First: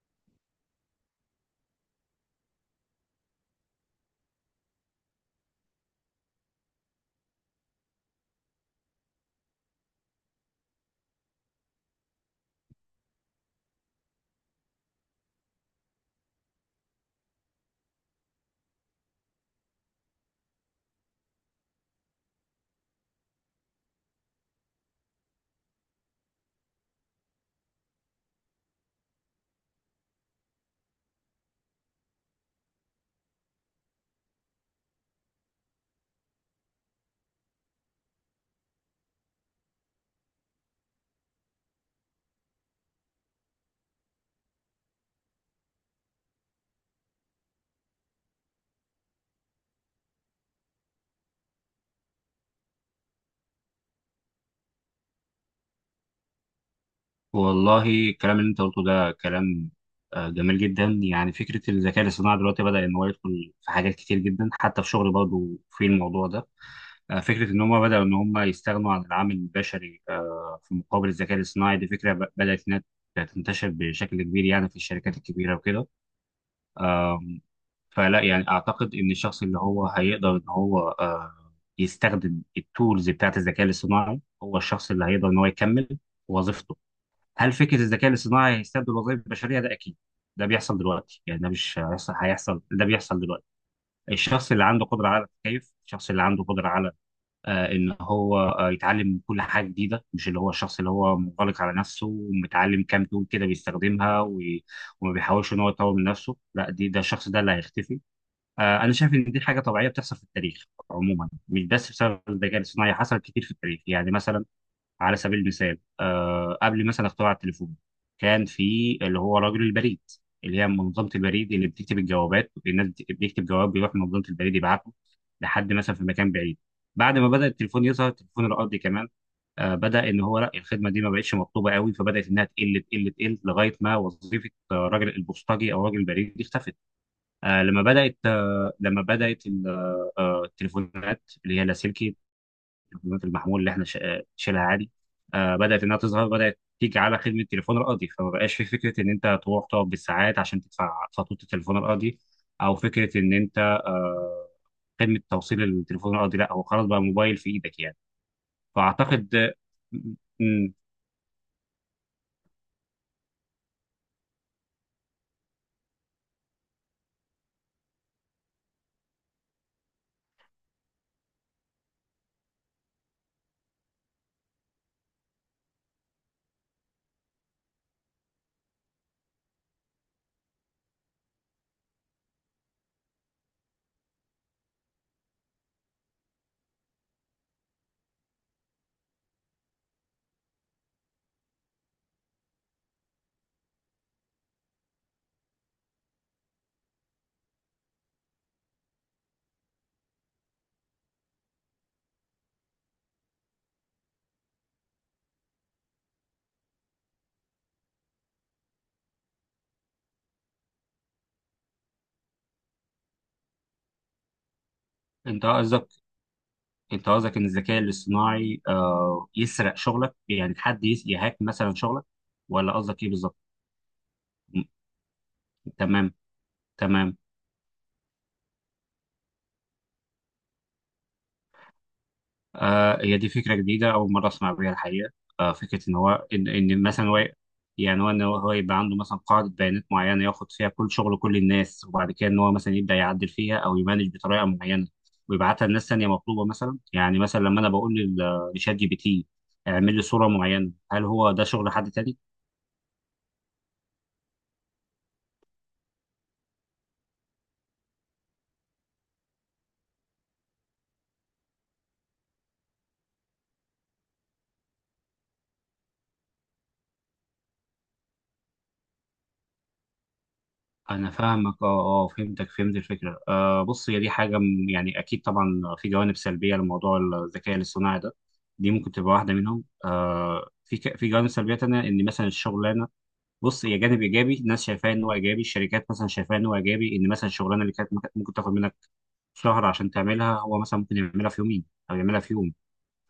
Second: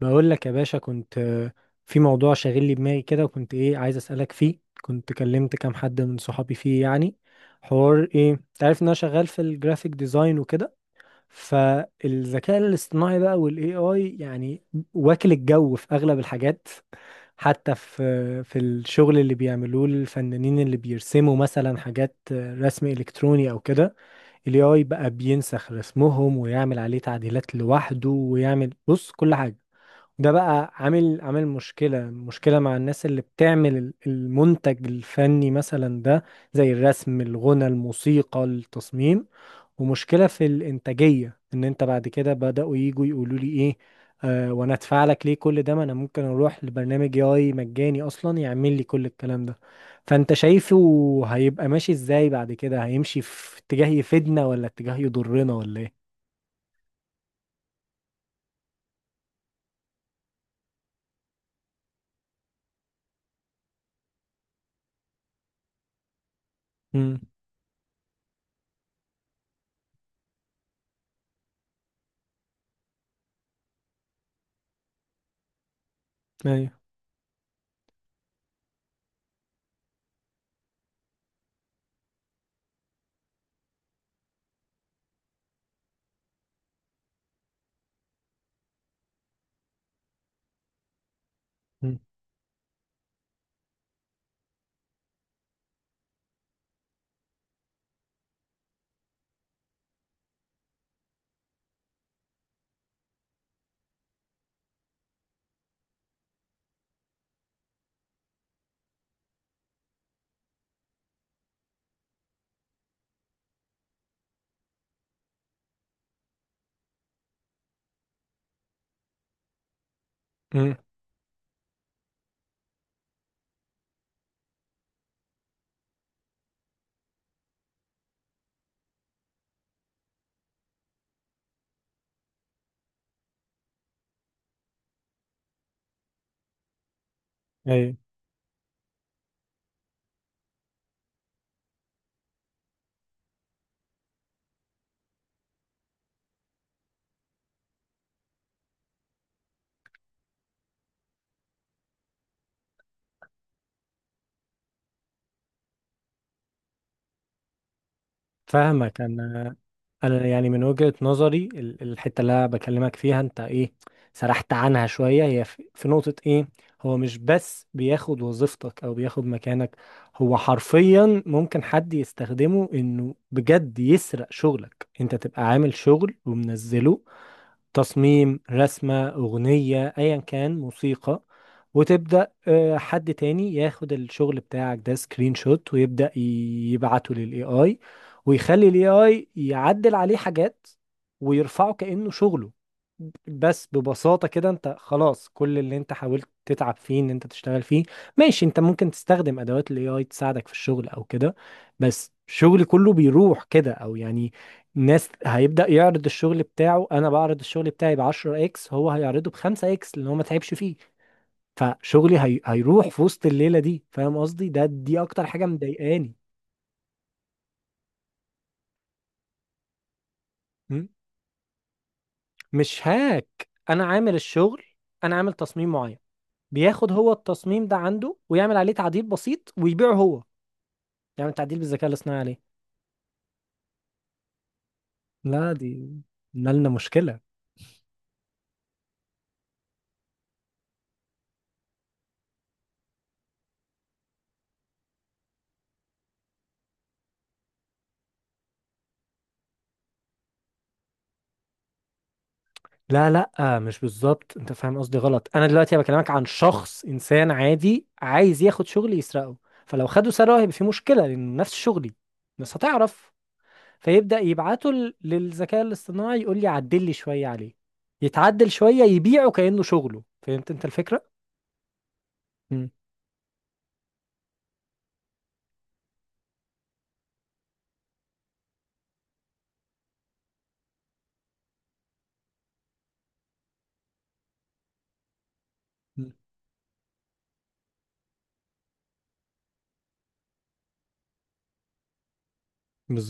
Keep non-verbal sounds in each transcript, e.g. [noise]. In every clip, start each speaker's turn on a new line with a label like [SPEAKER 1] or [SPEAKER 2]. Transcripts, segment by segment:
[SPEAKER 1] بقول لك يا باشا، كنت في موضوع شاغل لي دماغي كده، وكنت ايه عايز اسالك فيه. كنت كلمت كام حد من صحابي فيه، يعني حوار ايه. انت عارف ان انا شغال في الجرافيك ديزاين وكده، فالذكاء الاصطناعي بقى والاي اي يعني واكل الجو في اغلب الحاجات. حتى في الشغل اللي بيعملوه الفنانين اللي بيرسموا مثلا حاجات، رسم الكتروني او كده، الاي اي بقى بينسخ رسمهم ويعمل عليه تعديلات لوحده ويعمل بص كل حاجة. ده بقى عامل مشكلة مع الناس اللي بتعمل المنتج الفني مثلا ده، زي الرسم الغنى الموسيقى التصميم. ومشكلة في الإنتاجية إن أنت بعد كده بدأوا يجوا يقولوا لي إيه، آه وأنا أدفع لك ليه كل ده، ما أنا ممكن أروح لبرنامج AI مجاني أصلا يعمل لي كل الكلام ده. فأنت شايفه هيبقى ماشي إزاي بعد كده؟ هيمشي في اتجاه يفيدنا ولا اتجاه يضرنا ولا إيه؟
[SPEAKER 2] والله، الكلام اللي انت قلته ده كلام جميل جدا. يعني فكره الذكاء الاصطناعي دلوقتي بدا ان هو يدخل في حاجات كتير جدا، حتى في شغل برضه في الموضوع ده.
[SPEAKER 1] امم
[SPEAKER 2] فكره ان هم بداوا ان هم يستغنوا عن العامل البشري في مقابل الذكاء الاصطناعي. دي فكره بدات انها تنتشر بشكل كبير يعني في الشركات الكبيره وكده.
[SPEAKER 1] أيوه.
[SPEAKER 2] آم، فلا يعني اعتقد ان الشخص اللي هو هيقدر ان هو يستخدم التولز بتاعت الذكاء الاصطناعي، هو الشخص اللي هيقدر ان هو يكمل وظيفته. هل فكره الذكاء الاصطناعي هيستبدل الوظائف البشريه؟ ده اكيد، ده بيحصل دلوقتي. يعني ده مش هيحصل، هيحصل، ده بيحصل دلوقتي. الشخص اللي عنده قدره على التكيف، الشخص اللي عنده قدره على ان هو يتعلم كل حاجه جديده، مش اللي هو الشخص اللي هو منغلق على نفسه ومتعلم كام تول كده بيستخدمها وما بيحاولش ان هو يطور من نفسه. لا دي ده الشخص ده اللي هيختفي. انا شايف ان دي حاجه طبيعيه بتحصل في التاريخ عموما، مش بس بسبب الذكاء الاصطناعي، حصلت كتير في التاريخ. يعني مثلا، على سبيل المثال قبل مثلا اختراع التليفون كان في اللي هو رجل البريد، اللي هي
[SPEAKER 1] امم
[SPEAKER 2] منظمة البريد اللي بتكتب الجوابات. الناس بيكتب جواب، بيروح منظمة البريد يبعته لحد مثلا في مكان بعيد. بعد ما بدأ التليفون يظهر، التليفون الأرضي كمان بدأ، إن هو لا الخدمة دي ما بقتش مطلوبة قوي، فبدأت إنها تقل تقل تقل لغاية ما وظيفة راجل البوسطجي أو راجل البريد دي اختفت.
[SPEAKER 1] أيوه.
[SPEAKER 2] لما بدأت التليفونات اللي هي اللاسلكي، البيانات المحمول اللي احنا شايلها عادي. بدات انها تظهر، بدات تيجي على خدمه التليفون الارضي، فما بقاش في فكره ان انت تروح تقعد بالساعات عشان تدفع فاتوره التليفون الارضي، او فكره ان انت خدمه توصيل التليفون الارضي. لا هو خلاص بقى موبايل في ايدك يعني.
[SPEAKER 1] فاهمك
[SPEAKER 2] فاعتقد.
[SPEAKER 1] انا.
[SPEAKER 2] م-
[SPEAKER 1] انا يعني من
[SPEAKER 2] م-
[SPEAKER 1] وجهة نظري الحتة اللي انا بكلمك فيها انت ايه، سرحت عنها شوية. هي في نقطة ايه، هو مش بس بياخد وظيفتك او بياخد مكانك، هو حرفيا ممكن حد يستخدمه انه بجد يسرق شغلك. انت تبقى عامل شغل ومنزله، تصميم، رسمة، أغنية، أيا كان، موسيقى، وتبدأ حد تاني ياخد الشغل بتاعك ده سكرين شوت ويبدأ يبعته للاي اي، ويخلي الاي اي يعدل عليه حاجات ويرفعه كأنه شغله. بس ببساطة كده انت خلاص، كل اللي انت حاولت تتعب فيه ان انت تشتغل فيه. ماشي، انت ممكن تستخدم ادوات الاي اي تساعدك في الشغل او كده، بس شغلي كله بيروح كده، او يعني، ناس هيبدأ يعرض الشغل بتاعه، انا بعرض الشغل بتاعي ب 10 اكس، هو هيعرضه ب 5 اكس لان هو ما تعبش فيه. فشغلي هيروح في وسط الليلة دي. فاهم قصدي؟ ده دي اكتر حاجة
[SPEAKER 2] انت قصدك
[SPEAKER 1] مضايقاني.
[SPEAKER 2] انت قصدك ان الذكاء الاصطناعي يسرق شغلك، يعني حد
[SPEAKER 1] م?
[SPEAKER 2] يهاك مثلا شغلك؟ ولا
[SPEAKER 1] مش
[SPEAKER 2] قصدك ايه بالظبط؟
[SPEAKER 1] هاك انا عامل الشغل،
[SPEAKER 2] م-
[SPEAKER 1] انا عامل تصميم معين،
[SPEAKER 2] تمام.
[SPEAKER 1] بياخد هو
[SPEAKER 2] تمام.
[SPEAKER 1] التصميم ده عنده ويعمل عليه تعديل بسيط ويبيعه هو. يعمل تعديل بالذكاء الاصطناعي عليه.
[SPEAKER 2] هي دي فكرة جديدة، أول مرة أسمع بيها الحقيقة.
[SPEAKER 1] لا،
[SPEAKER 2] فكرة
[SPEAKER 1] دي
[SPEAKER 2] إن هو إن,
[SPEAKER 1] نالنا
[SPEAKER 2] إن مثلا
[SPEAKER 1] مشكلة.
[SPEAKER 2] هو يعني هو إن هو هو يبقى عنده مثلا قاعدة بيانات معينة ياخد فيها كل شغل كل الناس، وبعد كده إن هو مثلا يبدأ يعدل فيها أو يمانج بطريقة معينة، ويبعتها لناس تانية مطلوبة مثلا. يعني مثلا لما أنا بقول لشات GPT اعمل لي صورة معينة، هل هو ده شغل حد تاني؟
[SPEAKER 1] لا لا، مش بالظبط، انت فاهم قصدي غلط. انا دلوقتي بكلمك عن شخص انسان عادي عايز ياخد شغل يسرقه. فلو خده سرقه هيبقى في مشكله، لان نفس شغلي الناس هتعرف. فيبدا يبعته للذكاء الاصطناعي، يقول لي عدل لي شويه عليه، يتعدل شويه يبيعه كانه شغله. فهمت انت الفكره؟
[SPEAKER 2] انا فاهمك، اه اه، فهمتك،
[SPEAKER 1] مم.
[SPEAKER 2] فهمت الفكره. بص هي دي حاجه يعني اكيد طبعا في جوانب سلبيه لموضوع الذكاء الاصطناعي ده. دي ممكن تبقى واحده منهم. في في جوانب سلبيه تانية، ان مثلا الشغلانه، بص هي جانب ايجابي. الناس شايفاه ان هو ايجابي، الشركات مثلا
[SPEAKER 1] مم.
[SPEAKER 2] شايفاه ان هو ايجابي، ان مثلا الشغلانه اللي كانت ممكن تاخد منك شهر عشان تعملها، هو مثلا ممكن يعملها في يومين او يعملها في يوم.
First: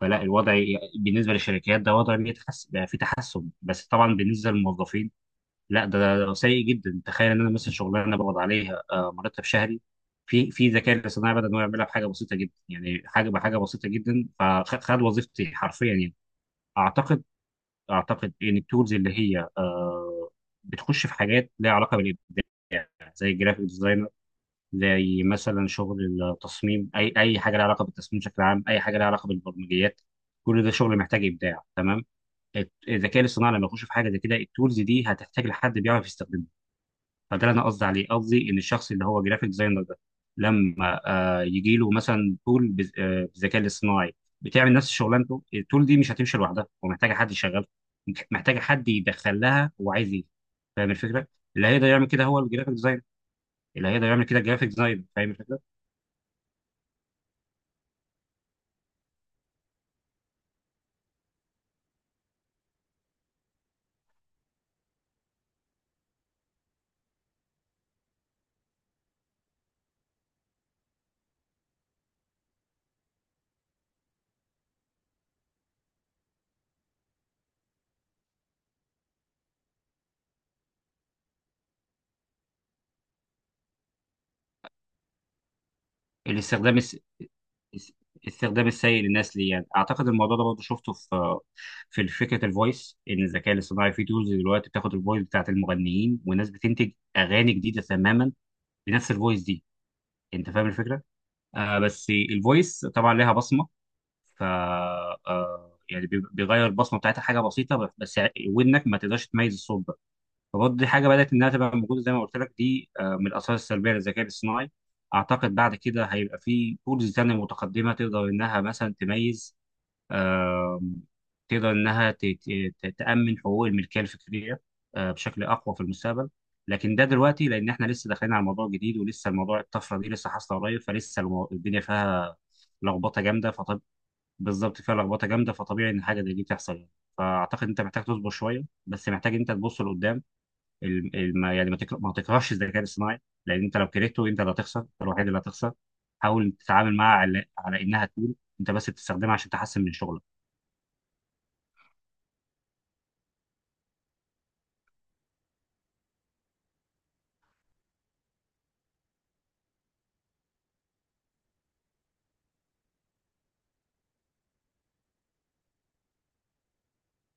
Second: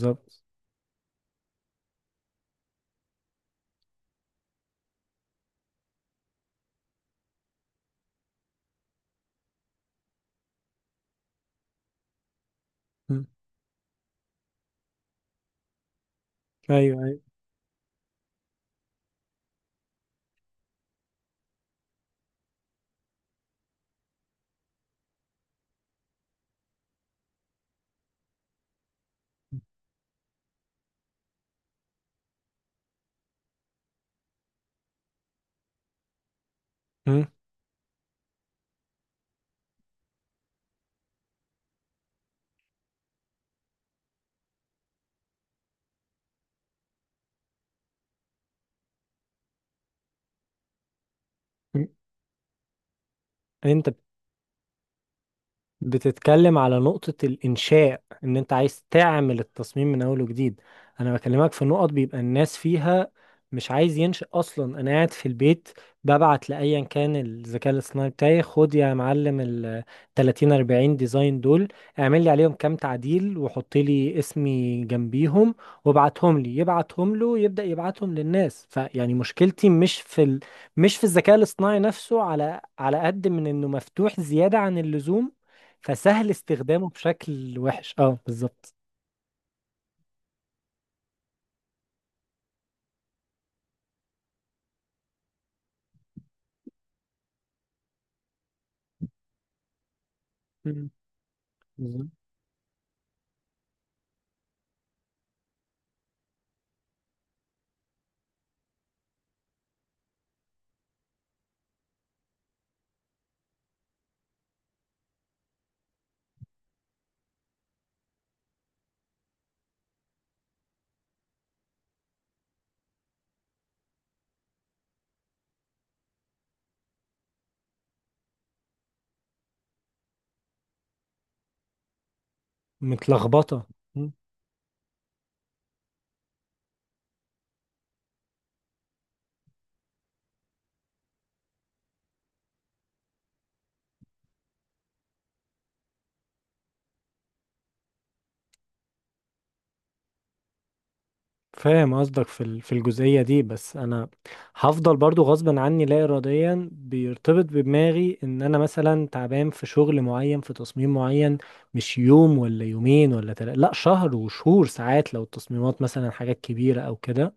[SPEAKER 2] فلا الوضع بالنسبه للشركات ده وضع بيتحسن، بقى في تحسن. بس طبعا بالنسبه للموظفين لا، ده سيء جدا. تخيل ان انا مثلا شغلانه بقبض عليها مرتب شهري، في ذكاء الاصطناعي بدا ان هو يعملها بحاجه بسيطه جدا، يعني
[SPEAKER 1] مم.
[SPEAKER 2] بحاجه بسيطه جدا. فخد خد وظيفتي حرفيا يعني.
[SPEAKER 1] ايوه، ايوه.
[SPEAKER 2] اعتقد اعتقد ان التولز اللي هي بتخش في حاجات ليها علاقه بالابداع، زي الجرافيك ديزاينر، زي مثلا شغل التصميم. اي حاجه ليها علاقه بالتصميم بشكل عام، اي حاجه ليها علاقه بالبرمجيات، كل ده شغل محتاج ابداع. تمام. الذكاء الاصطناعي لما يخش في حاجه زي كده، التولز دي هتحتاج لحد بيعرف يستخدمها.
[SPEAKER 1] مم.
[SPEAKER 2] فده اللي انا قصدي عليه، قصدي ان الشخص اللي هو جرافيك ديزاينر ده لما يجي له مثلا تول بالذكاء الاصطناعي بتعمل نفس شغلانته، التول دي مش هتمشي لوحدها، ومحتاجه حد يشغلها، محتاجه حد يدخل لها هو عايز ايه. فاهم الفكره؟ اللي هيقدر
[SPEAKER 1] مم.
[SPEAKER 2] يعمل كده هو الجرافيك ديزاينر، اللي
[SPEAKER 1] انت
[SPEAKER 2] هيقدر يعمل كده الجرافيك ديزاينر. فاهم الفكره؟
[SPEAKER 1] بتتكلم على نقطة الإنشاء، إن أنت عايز تعمل التصميم من أول وجديد. أنا بكلمك في نقط بيبقى الناس فيها مش عايز ينشأ أصلا. أنا قاعد في البيت، ببعت لأيا كان الذكاء الاصطناعي بتاعي، خد يا معلم ال 30 40 ديزاين دول، اعمل لي عليهم كام تعديل وحط لي اسمي جنبيهم، وابعتهم لي. يبعتهم له يبدأ يبعتهم للناس، فيعني مشكلتي مش في مش في الذكاء الاصطناعي نفسه، على قد من إنه مفتوح زيادة عن اللزوم، فسهل
[SPEAKER 2] الاستخدام
[SPEAKER 1] استخدامه
[SPEAKER 2] الس...
[SPEAKER 1] بشكل
[SPEAKER 2] الس-
[SPEAKER 1] وحش. اه،
[SPEAKER 2] الاستخدام
[SPEAKER 1] بالظبط.
[SPEAKER 2] السيء للناس ليه يعني. اعتقد الموضوع ده برضه شفته في فكره الفويس. ان الذكاء الاصطناعي في تولز دلوقتي بتاخد الفويس بتاعت المغنيين، والناس بتنتج اغاني جديده تماما بنفس الفويس دي. انت فاهم
[SPEAKER 1] مم.
[SPEAKER 2] الفكره؟
[SPEAKER 1] بالظبط.
[SPEAKER 2] بس الفويس طبعا لها بصمه، ف يعني بيغير البصمه بتاعتها حاجه بسيطه بس ودنك ما تقدرش تميز الصوت. فبرضه دي حاجه بدات انها تبقى موجوده، زي ما قلت لك، دي من الاثار السلبيه للذكاء الاصطناعي. اعتقد بعد كده هيبقى في تولز تانية متقدمه تقدر انها مثلا تميز. آم، تقدر انها تامن حقوق الملكيه الفكريه بشكل اقوى في المستقبل. لكن ده دلوقتي لان احنا لسه داخلين على موضوع جديد، ولسه الموضوع الطفره دي لسه حاصله قريب، فلسه الدنيا فيها لخبطه جامده
[SPEAKER 1] متلخبطة.
[SPEAKER 2] فطب.
[SPEAKER 1] مم.
[SPEAKER 2] بالظبط، فيها لخبطه جامده فطبيعي ان حاجه زي دي تحصل يعني. فاعتقد انت محتاج تصبر شويه، بس محتاج انت تبص لقدام. ما يعني ما تكرهش الذكاء الاصطناعي، لان انت لو كرهته، انت اللي هتخسر، انت الوحيد اللي هتخسر. حاول تتعامل معها على انها تكون، انت بس بتستخدمها عشان تحسن من شغلك.
[SPEAKER 1] فاهم قصدك في في الجزئية دي، بس أنا هفضل برضو غصبا عني لا إراديا بيرتبط بدماغي إن أنا مثلا تعبان في شغل معين، في تصميم معين، مش يوم ولا يومين ولا تلاتة، لا، شهر وشهور ساعات لو التصميمات مثلا حاجات كبيرة أو كده،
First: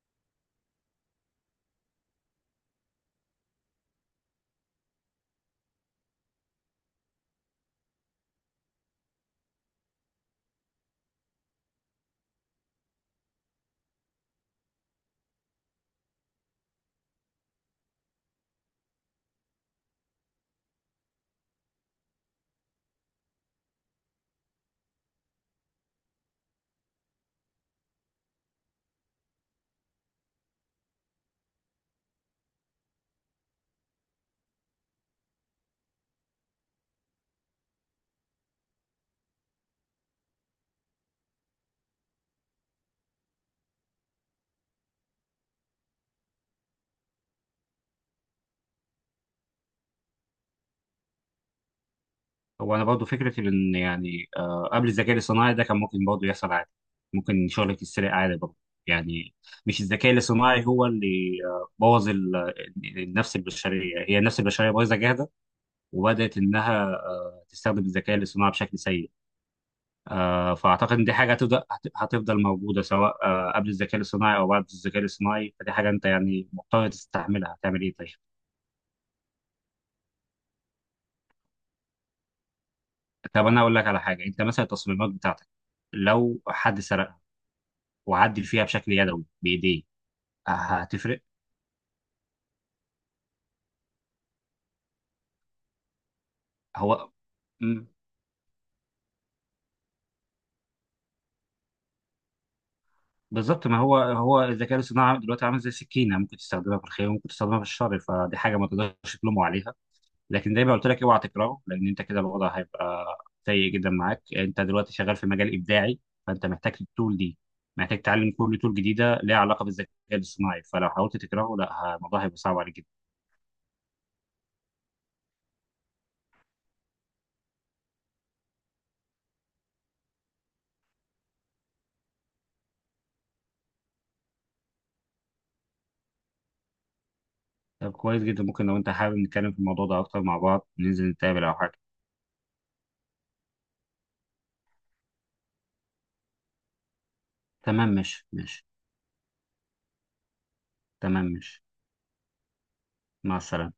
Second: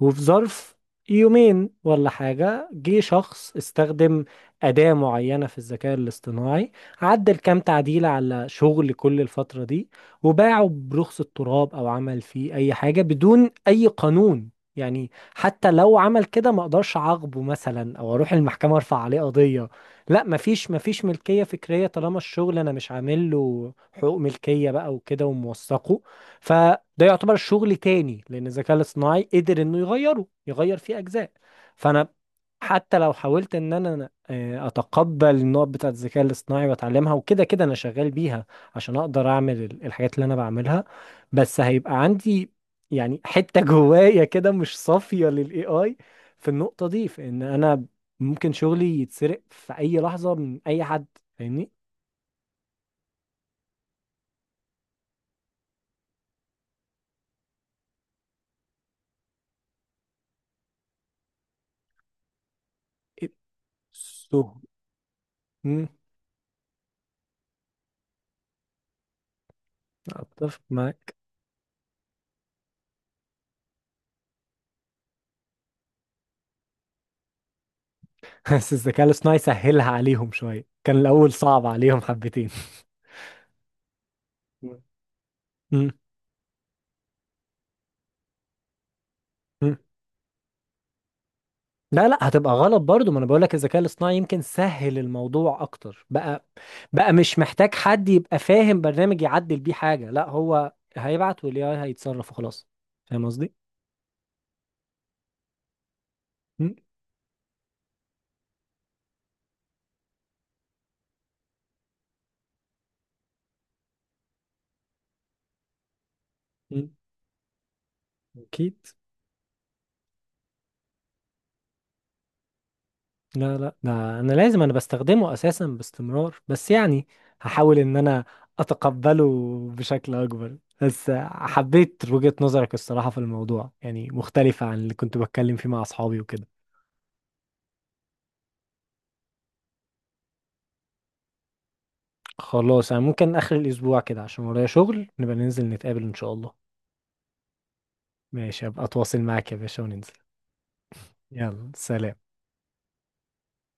[SPEAKER 1] وفي ظرف يومين ولا حاجة جه شخص استخدم أداة معينة في الذكاء الاصطناعي، عدل كام تعديل على شغل كل الفترة دي، وباعه برخص التراب أو عمل فيه أي حاجة بدون أي قانون. يعني حتى لو عمل كده ما اقدرش اعاقبه مثلا او اروح المحكمة ارفع عليه قضية. لا، مفيش ملكية فكرية طالما الشغل انا مش عامل له حقوق ملكية بقى وكده وموثقه. فده يعتبر شغل تاني لان الذكاء الاصطناعي قدر انه يغيره، يغير فيه اجزاء. فانا حتى لو حاولت ان انا اتقبل النقط بتاعت الذكاء الاصطناعي واتعلمها وكده، كده انا شغال بيها عشان اقدر اعمل الحاجات اللي انا بعملها، بس هيبقى عندي يعني حتة [laughs] جوايا كده مش صافية للاي اي في النقطة دي، في ان انا ممكن شغلي يتسرق في اي لحظة من اي حد. فاهمني؟
[SPEAKER 2] هو انا برضه فكره ان يعني قبل الذكاء الاصطناعي ده كان ممكن برضه يحصل عادي، ممكن شغلك يتسرق عادي برضه يعني. مش الذكاء الاصطناعي هو اللي بوظ النفس البشريه، هي
[SPEAKER 1] سو
[SPEAKER 2] النفس البشريه بايظه جاهزه،
[SPEAKER 1] مم،
[SPEAKER 2] وبدات انها تستخدم الذكاء الاصطناعي بشكل سيء.
[SPEAKER 1] اتفق
[SPEAKER 2] فاعتقد ان دي
[SPEAKER 1] معاك،
[SPEAKER 2] حاجه هتفضل موجوده، سواء قبل الذكاء الصناعي او بعد الذكاء الصناعي. فدي حاجه انت يعني مضطر تستحملها، هتعمل ايه؟ طيب.
[SPEAKER 1] بس الذكاء الاصطناعي سهلها عليهم شوية، كان الأول صعب عليهم حبتين. [laughs]
[SPEAKER 2] طب انا اقول لك على حاجه. انت مثلا
[SPEAKER 1] مم.
[SPEAKER 2] التصميمات بتاعتك
[SPEAKER 1] مم.
[SPEAKER 2] لو حد سرقها وعدل فيها بشكل يدوي
[SPEAKER 1] مم.
[SPEAKER 2] بايديه، هتفرق؟
[SPEAKER 1] لا لا، هتبقى غلط برضو. ما انا بقول لك الذكاء الاصطناعي يمكن سهل الموضوع اكتر بقى
[SPEAKER 2] هو
[SPEAKER 1] بقى مش محتاج
[SPEAKER 2] مم،
[SPEAKER 1] حد يبقى فاهم برنامج يعدل بيه حاجة، لا، هو هيبعت والاي اي هيتصرف وخلاص. فاهم قصدي؟
[SPEAKER 2] بالظبط. ما هو الذكاء الصناعي دلوقتي عامل زي سكينه، ممكن
[SPEAKER 1] مم.
[SPEAKER 2] تستخدمها في الخير وممكن تستخدمها في الشر، فدي حاجه ما تقدرش تلومه عليها. لكن زي ما قلت لك اوعى تكرهه، لان انت كده الوضع هيبقى سيء جدا معاك. انت دلوقتي شغال في مجال ابداعي، فانت محتاج
[SPEAKER 1] مم.
[SPEAKER 2] التول دي، محتاج تتعلم كل تول
[SPEAKER 1] اكيد،
[SPEAKER 2] جديده ليها علاقه بالذكاء الاصطناعي. فلو حاولت تكرهه، لا الموضوع هيبقى صعب عليك جدا.
[SPEAKER 1] لا لا، ده انا لازم انا بستخدمه اساسا باستمرار، بس يعني هحاول ان انا اتقبله بشكل اكبر. بس حبيت وجهة نظرك، الصراحة في الموضوع يعني مختلفة عن اللي كنت بتكلم فيه مع اصحابي وكده.
[SPEAKER 2] طب كويس جدا، ممكن لو انت حابب نتكلم في الموضوع ده اكتر مع بعض، ننزل نتقابل او حاجه؟
[SPEAKER 1] خلاص، انا ممكن اخر الاسبوع كده عشان ورايا شغل، نبقى ننزل نتقابل ان شاء الله.
[SPEAKER 2] تمام، ماشي
[SPEAKER 1] ماشي،
[SPEAKER 2] ماشي.
[SPEAKER 1] هبقى اتواصل معاك يا باشا وننزل.
[SPEAKER 2] تمام ماشي.
[SPEAKER 1] يلا، سلام.
[SPEAKER 2] مع السلامه.